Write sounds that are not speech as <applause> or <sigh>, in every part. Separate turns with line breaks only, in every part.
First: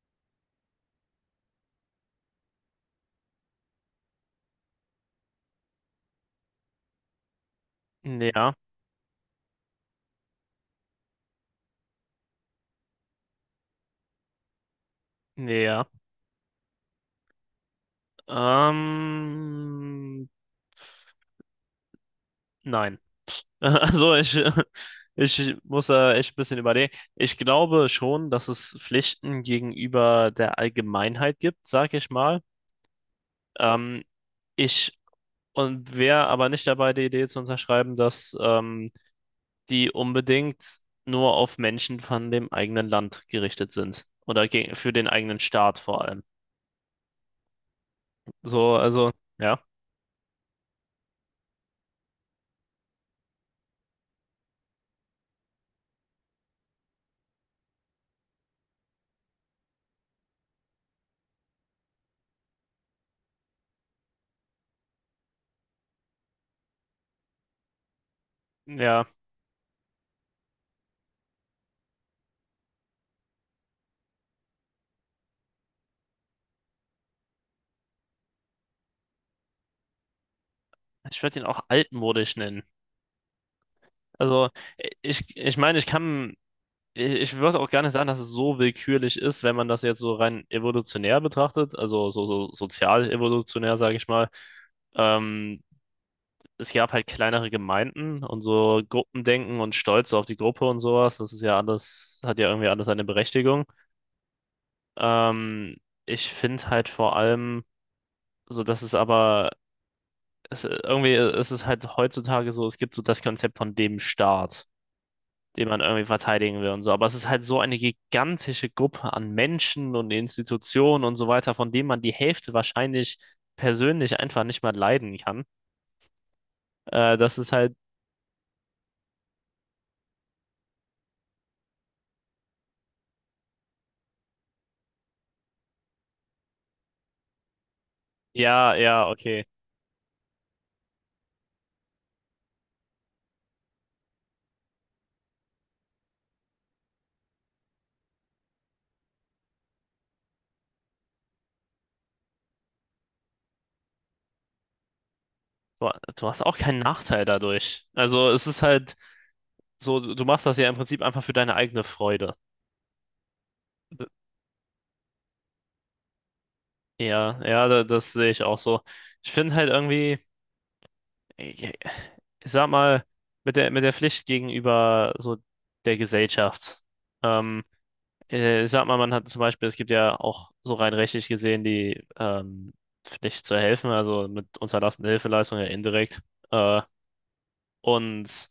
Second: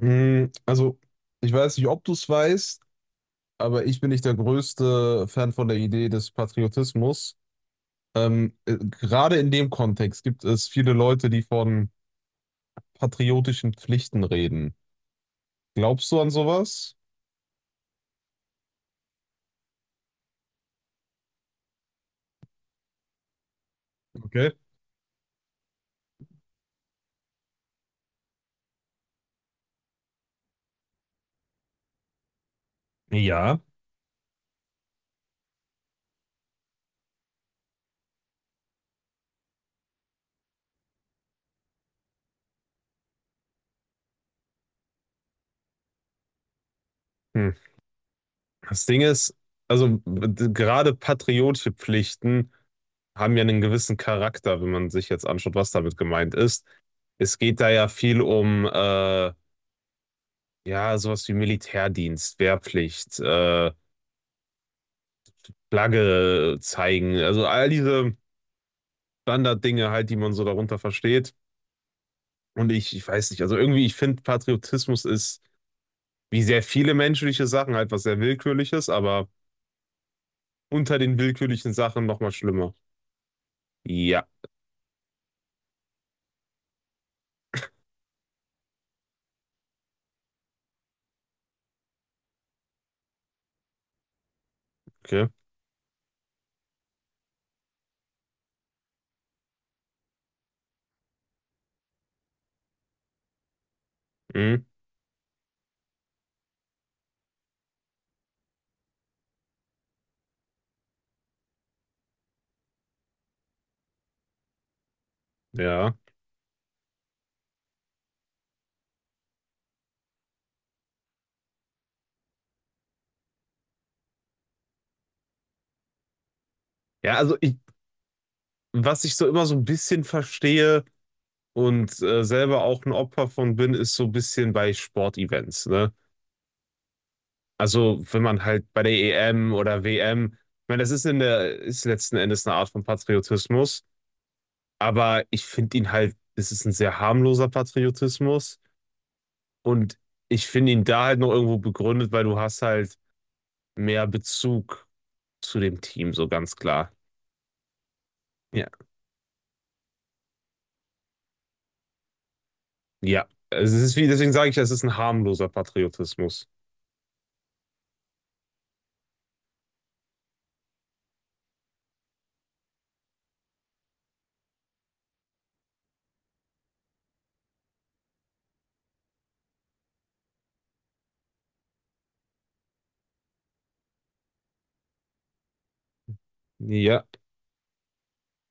Mm, Also, Ich weiß nicht, ob du es weißt, aber ich bin nicht der größte Fan von der Idee des Patriotismus.
Ja,
Gerade in dem Kontext gibt es viele Leute, die von patriotischen Pflichten reden.
ja.
Glaubst du an sowas?
Ähm, nein. <laughs> Also ich,
Okay.
ich muss da echt ein bisschen überlegen. Ich glaube schon, dass es Pflichten gegenüber der Allgemeinheit gibt, sag ich mal.
Ja.
Ähm, ich und wäre aber nicht dabei, die Idee zu unterschreiben, dass die unbedingt nur auf Menschen von dem eigenen Land gerichtet sind. Oder gegen, für den eigenen Staat vor allem.
Hm.
So,
Das Ding
also,
ist,
ja.
gerade patriotische Pflichten haben ja einen gewissen Charakter, wenn man sich jetzt anschaut, was damit gemeint ist. Es geht da ja viel um ja, sowas wie Militärdienst, Wehrpflicht, Flagge zeigen, also all diese
Ja.
Standarddinge halt, die man so darunter versteht. Und ich weiß nicht, also irgendwie, ich finde, Patriotismus ist wie sehr viele menschliche Sachen halt was sehr Willkürliches, aber unter den
Ich würde ihn auch
willkürlichen Sachen nochmal
altmodisch nennen.
schlimmer. Ja,
Also, ich meine, ich kann, ich würde auch gar nicht sagen, dass es so willkürlich ist, wenn man das jetzt so rein evolutionär betrachtet, also so, so sozial evolutionär, sage ich mal.
okay.
Ähm, Es gab halt kleinere Gemeinden und so Gruppendenken und Stolz auf die Gruppe und sowas. Das ist ja alles, hat ja irgendwie alles eine Berechtigung.
Mhm.
Ähm, ich finde halt vor allem, so dass es aber, es, irgendwie ist es halt heutzutage so, es gibt so das Konzept von dem Staat, den man
Ja.
irgendwie verteidigen will und so. Aber es ist halt so eine gigantische Gruppe an Menschen und Institutionen und so weiter, von denen man die Hälfte wahrscheinlich persönlich einfach nicht mal leiden kann.
Ja, also
Das ist
ich,
halt,
was ich so immer so ein bisschen verstehe und selber auch ein Opfer von bin, ist so ein bisschen bei Sportevents, ne? Also, wenn man halt
ja,
bei der
ja, okay.
EM oder WM, ich meine, das ist in der, ist letzten Endes eine Art von Patriotismus, aber ich finde ihn halt, es ist ein sehr harmloser Patriotismus und ich finde ihn da halt noch irgendwo begründet, weil du hast halt mehr Bezug zu dem
Du,
Team, so
du hast
ganz
auch keinen
klar.
Nachteil dadurch. Also es ist
Ja.
halt so, du machst das ja im Prinzip einfach für deine eigene Freude.
Ja, also, es ist
D-
wie, deswegen sage ich, es ist ein harmloser Patriotismus.
Ja, ja, das sehe ich auch so. Ich finde halt irgendwie, ich ich sag mal, mit mit der Pflicht gegenüber so der Gesellschaft. Ähm, Ich sag mal, man hat zum Beispiel, es gibt ja auch so rein rechtlich gesehen die Pflicht zu helfen, also mit unterlassener Hilfeleistung ja indirekt. Äh,
Ja.
und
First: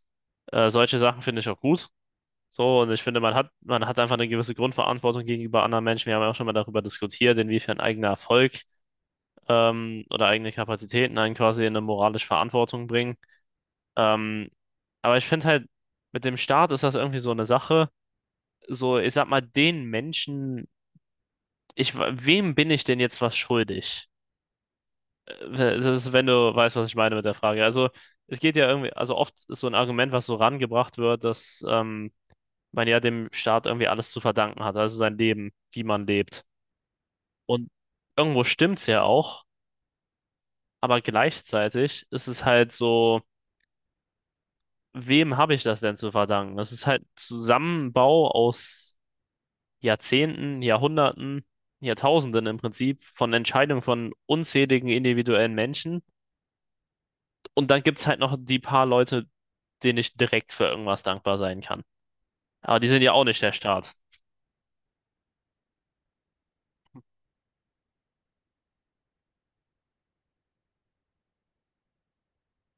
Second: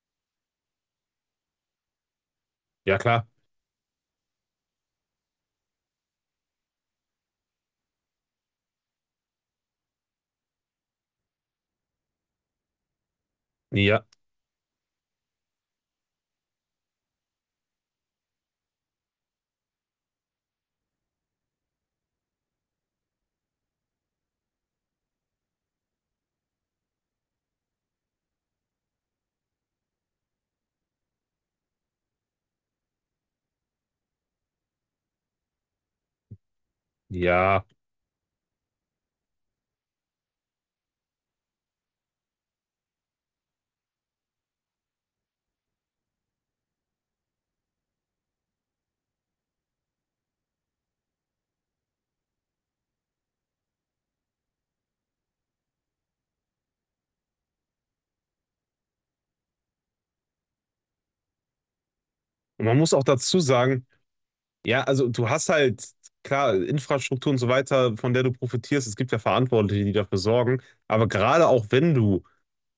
äh, solche Sachen finde ich auch gut. So, und
Ja,
ich finde,
klar.
man hat einfach eine gewisse Grundverantwortung gegenüber anderen Menschen. Wir haben ja auch schon mal darüber diskutiert, inwiefern eigener Erfolg oder eigene Kapazitäten einen quasi in eine moralische Verantwortung bringen.
Ja.
Ähm, aber ich finde halt, mit dem Staat ist das irgendwie so eine Sache. So, ich sag mal, den Menschen ich, wem bin ich denn jetzt was schuldig? Das ist, wenn du weißt, was ich meine mit der Frage. Also, es geht ja irgendwie, also oft ist so ein Argument, was so rangebracht wird, dass man ja dem Staat irgendwie alles zu verdanken hat, also sein Leben, wie man lebt.
Ja.
Und irgendwo stimmt's ja auch, aber gleichzeitig ist es halt so, wem habe ich das denn zu verdanken? Das ist halt Zusammenbau aus Jahrzehnten, Jahrhunderten, Jahrtausenden im Prinzip von Entscheidungen von unzähligen individuellen Menschen. Und dann gibt es halt noch die paar Leute, denen ich direkt für irgendwas dankbar sein kann.
Und man
Aber die
muss
sind
auch
ja auch
dazu
nicht der
sagen,
Staat.
ja, also du hast halt, klar, Infrastruktur und so weiter, von der du profitierst. Es gibt ja Verantwortliche, die dafür sorgen. Aber gerade auch wenn du,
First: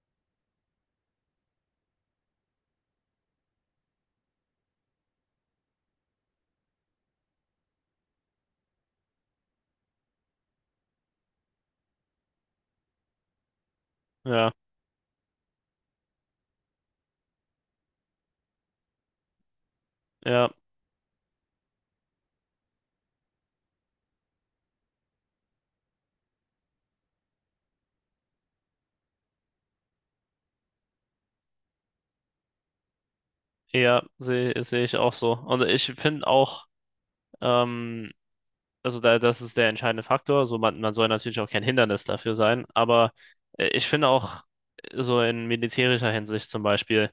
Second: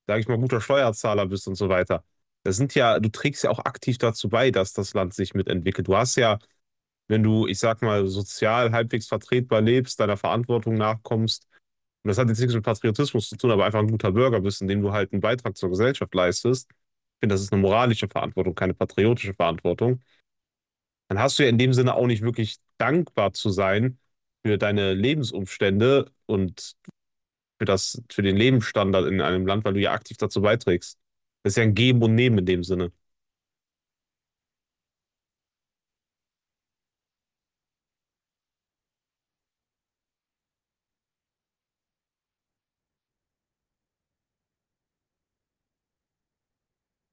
sag ich mal, guter Steuerzahler bist und so weiter, das sind ja, du trägst ja auch aktiv dazu bei, dass das Land sich mitentwickelt. Du hast ja, wenn du, ich sag mal, sozial halbwegs vertretbar lebst, deiner Verantwortung nachkommst, und das hat jetzt nichts mit Patriotismus zu tun, aber einfach ein guter Bürger
Ja,
bist, indem du halt einen Beitrag zur Gesellschaft leistest. Ich finde, das ist eine moralische Verantwortung, keine patriotische Verantwortung,
ja,
dann hast du ja in dem Sinne auch nicht wirklich dankbar zu sein für deine Lebensumstände und für das, für den Lebensstandard in einem Land, weil du ja aktiv dazu beiträgst. Das ist ja ein Geben und Nehmen in dem Sinne.
ja, sehe ich auch so. Und ich finde auch, ähm, also da, das ist der entscheidende Faktor. So, man soll natürlich auch kein Hindernis dafür sein, aber ich finde auch so in militärischer Hinsicht zum Beispiel,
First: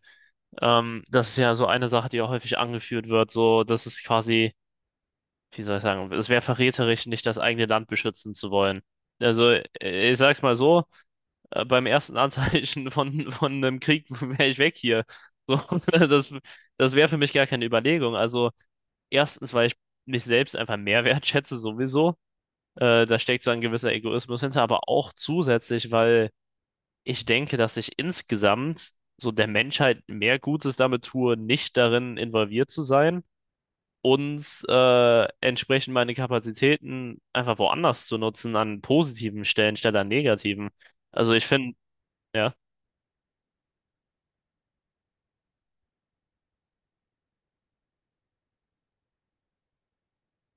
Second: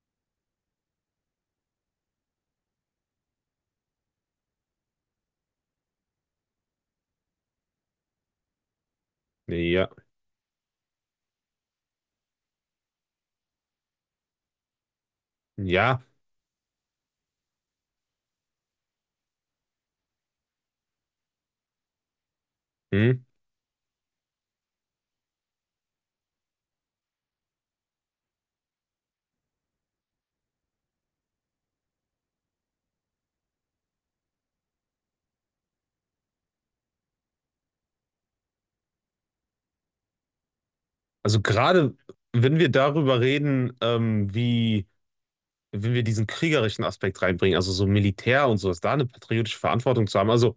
das ist ja so eine Sache, die auch häufig angeführt wird, so, das ist quasi, wie soll ich sagen, es wäre verräterisch, nicht das eigene Land beschützen zu wollen. Also,
Nee, ja,
ich sag's mal so, beim ersten Anzeichen <laughs> von einem Krieg <laughs> wäre ich weg hier. So, <laughs>
ja.
das, das wäre für mich gar keine Überlegung. Also, erstens, weil ich mich selbst einfach mehr <laughs> wertschätze, sowieso. Da
Hm.
steckt so ein gewisser Egoismus hinter, aber auch zusätzlich, weil ich denke, dass ich insgesamt so der Menschheit mehr Gutes damit tue, nicht darin involviert zu sein und entsprechend meine Kapazitäten einfach woanders zu nutzen, an positiven Stellen statt an negativen. Also
Also
ich finde,
gerade
ja,
wenn wir darüber reden, wie, wenn wir diesen kriegerischen Aspekt reinbringen, also so Militär und sowas, da eine patriotische Verantwortung zu haben. Also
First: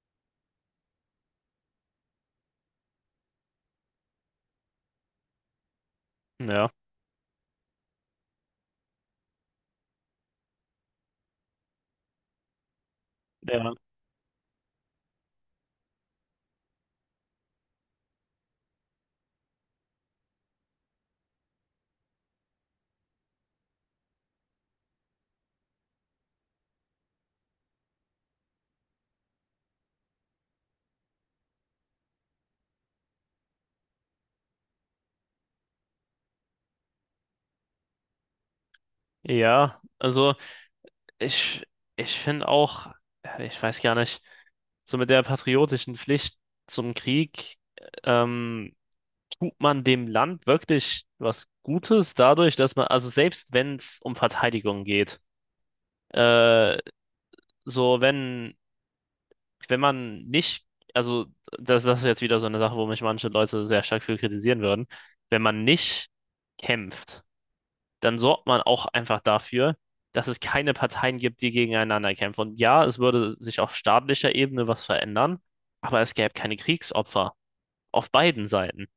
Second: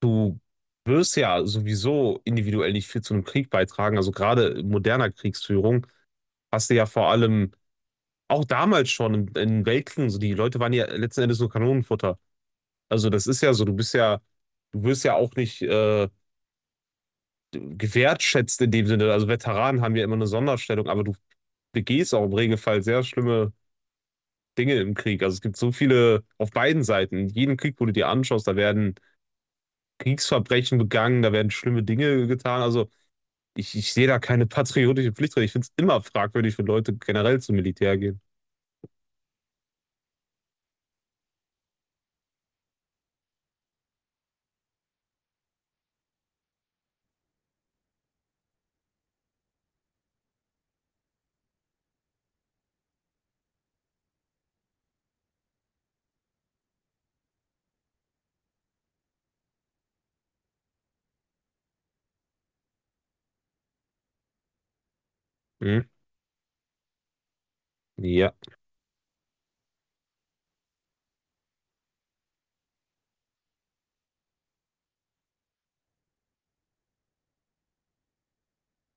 du wirst ja sowieso individuell nicht viel zu einem Krieg beitragen. Also gerade in moderner Kriegsführung hast
ja.
du ja vor allem auch damals schon in Weltkriegen, so die Leute waren ja letzten Endes nur Kanonenfutter. Also das ist ja so, du
Ja,
bist ja, du wirst ja auch nicht gewertschätzt in dem Sinne. Also Veteranen haben ja immer eine Sonderstellung, aber du begehst auch im Regelfall sehr schlimme Dinge im Krieg. Also es gibt so viele auf beiden Seiten. In jedem Krieg, wo du dir anschaust, da werden Kriegsverbrechen begangen, da werden schlimme Dinge getan. Also ich sehe da keine patriotische Pflicht drin. Ich finde es immer fragwürdig, wenn Leute generell zum Militär gehen.
ja, ich, ich finde auch, ja, ich weiß gar nicht, so mit der patriotischen Pflicht zum Krieg, ähm, tut man dem Land wirklich was Gutes dadurch, dass man, also selbst wenn es um Verteidigung geht, äh, so wenn, wenn man nicht, also das, das ist jetzt wieder so eine Sache, wo mich manche Leute sehr stark für kritisieren würden, wenn man
Mhm.
nicht kämpft. Dann
Ja.
sorgt man auch einfach dafür, dass es keine Parteien gibt, die gegeneinander kämpfen. Und ja, es würde sich auf staatlicher Ebene was verändern, aber es gäbe keine Kriegsopfer auf beiden Seiten.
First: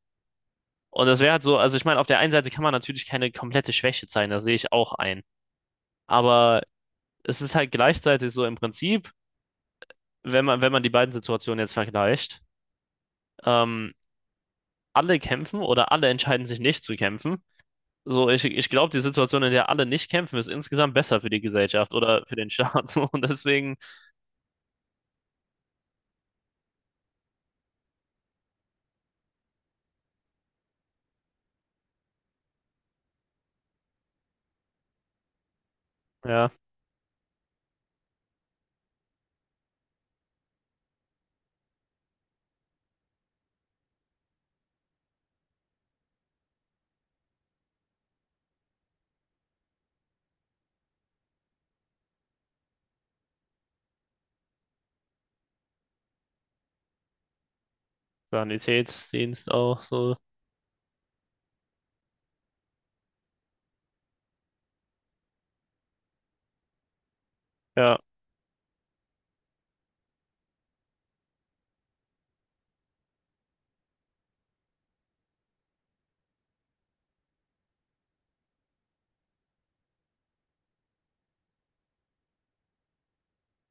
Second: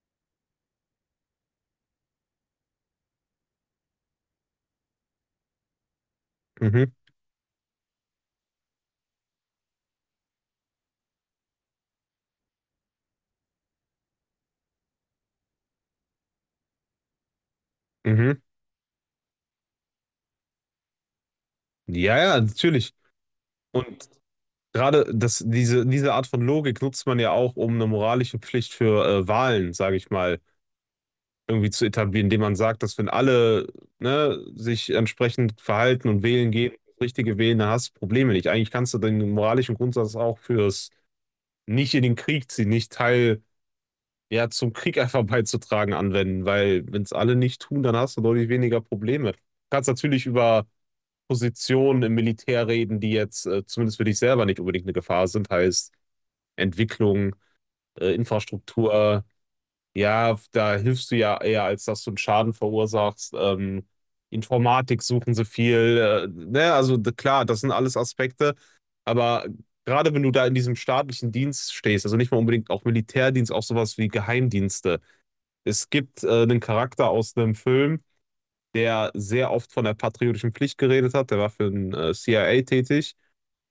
Und das wäre halt so, also ich meine, auf der einen Seite kann man natürlich keine komplette Schwäche zeigen, da sehe ich auch ein. Aber
Mhm.
es ist halt gleichzeitig so im Prinzip, wenn wenn man die beiden Situationen jetzt vergleicht, ähm, alle kämpfen oder alle entscheiden sich nicht zu kämpfen. So,
Mhm.
ich glaube, die Situation, in der alle nicht kämpfen, ist insgesamt besser für die Gesellschaft
Ja,
oder für
ja,
den Staat. <laughs>
natürlich.
So, und deswegen
Und gerade das, diese Art von Logik nutzt man ja auch, um eine moralische Pflicht für Wahlen, sage ich mal, irgendwie zu etablieren, indem man sagt, dass wenn alle, ne, sich entsprechend verhalten und
ja,
wählen gehen, das Richtige wählen, dann hast du Probleme nicht. Eigentlich kannst du den moralischen Grundsatz auch fürs nicht in den Krieg ziehen, nicht Teil ja zum Krieg einfach <laughs> beizutragen anwenden, weil wenn es alle nicht tun, dann hast du deutlich weniger Probleme. Du kannst natürlich über Positionen im Militär reden, die jetzt zumindest für dich selber nicht unbedingt eine Gefahr sind, heißt Entwicklung, Infrastruktur.
Sanitätsdienst auch so.
Ja, da hilfst du ja eher, als dass du einen Schaden verursachst. Informatik suchen sie viel. Ne, klar, das sind alles
Ja,
Aspekte. Aber gerade wenn du da in diesem staatlichen Dienst stehst, also nicht mal unbedingt auch Militärdienst, auch sowas wie Geheimdienste. Es gibt einen Charakter aus einem Film, der sehr oft von der patriotischen Pflicht geredet hat. Der war für den CIA tätig.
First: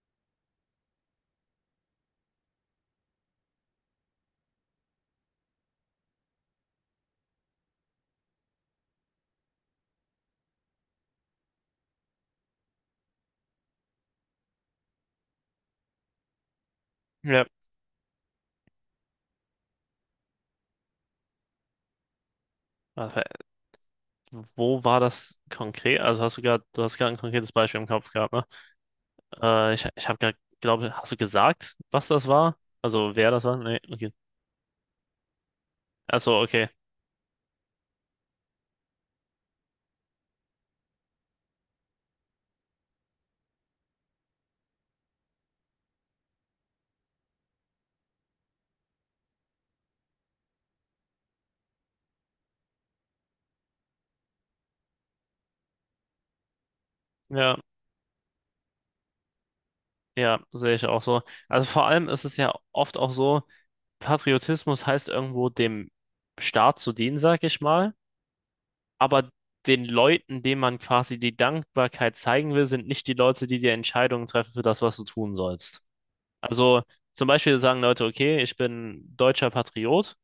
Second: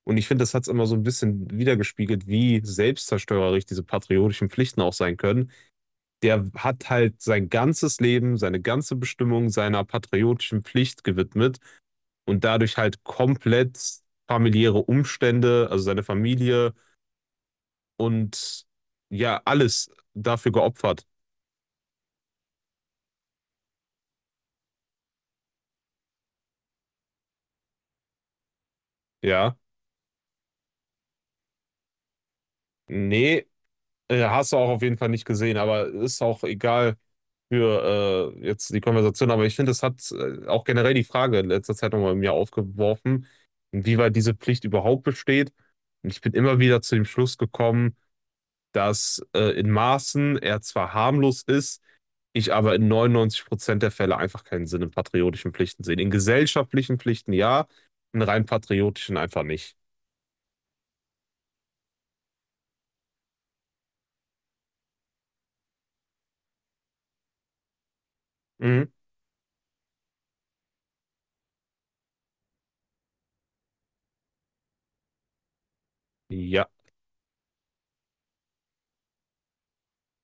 Und ich finde, das hat's immer so ein bisschen wiedergespiegelt, wie selbstzerstörerisch diese patriotischen Pflichten auch sein können. Der hat halt sein ganzes Leben, seine ganze Bestimmung seiner patriotischen Pflicht gewidmet und dadurch halt komplett familiäre Umstände, also seine Familie
ja.
und ja, alles dafür geopfert.
Aber wo war das konkret? Also hast du gerade, du hast gerade ein konkretes Beispiel im Kopf gehabt, ne?
Ja,
Ich habe gerade, glaube, hast du gesagt, was das war? Also wer das
nee,
war? Nee, okay.
hast du auch auf jeden Fall nicht gesehen, aber ist
Achso,
auch
okay.
egal für jetzt die Konversation, aber ich finde, es hat auch generell die Frage in letzter Zeit nochmal in mir aufgeworfen, inwieweit diese Pflicht überhaupt besteht. Und ich bin immer wieder zu dem Schluss gekommen, dass in Maßen er zwar harmlos ist, ich aber in 99% der Fälle einfach keinen Sinn in patriotischen Pflichten sehe. In gesellschaftlichen Pflichten
Ja,
ja, in rein patriotischen einfach nicht.
ja, sehe ich auch so. Also vor allem ist es ja oft auch so, Patriotismus heißt irgendwo dem Staat zu dienen, sag ich mal,
Mhm.
aber den Leuten, denen man quasi die Dankbarkeit zeigen will, sind nicht die Leute, die die Entscheidungen treffen für das, was du tun sollst.
Ja,
Also zum Beispiel sagen Leute, okay, ich bin deutscher Patriot,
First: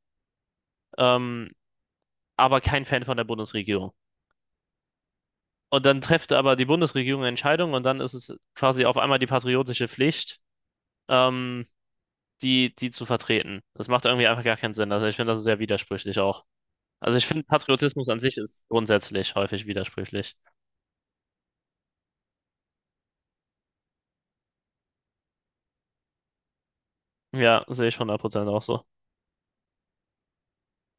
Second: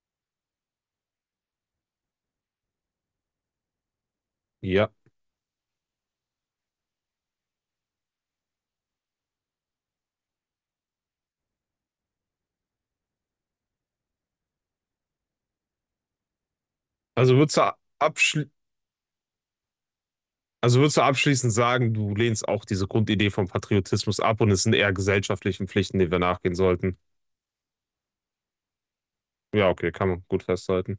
ähm, aber kein Fan von der Bundesregierung.
ja.
Und dann trifft aber die Bundesregierung eine Entscheidung und dann ist es quasi auf einmal die patriotische Pflicht, ähm, die zu vertreten. Das macht irgendwie einfach gar keinen Sinn. Also ich finde das ist sehr widersprüchlich auch. Also ich
Also
finde,
würdest du
Patriotismus an sich
abschli-
ist grundsätzlich häufig widersprüchlich.
Also würdest du abschließend sagen, du lehnst auch diese Grundidee vom Patriotismus ab und es sind eher gesellschaftlichen Pflichten, denen wir nachgehen sollten?
Ja, sehe ich 100% auch so.
Ja, okay, kann man gut festhalten.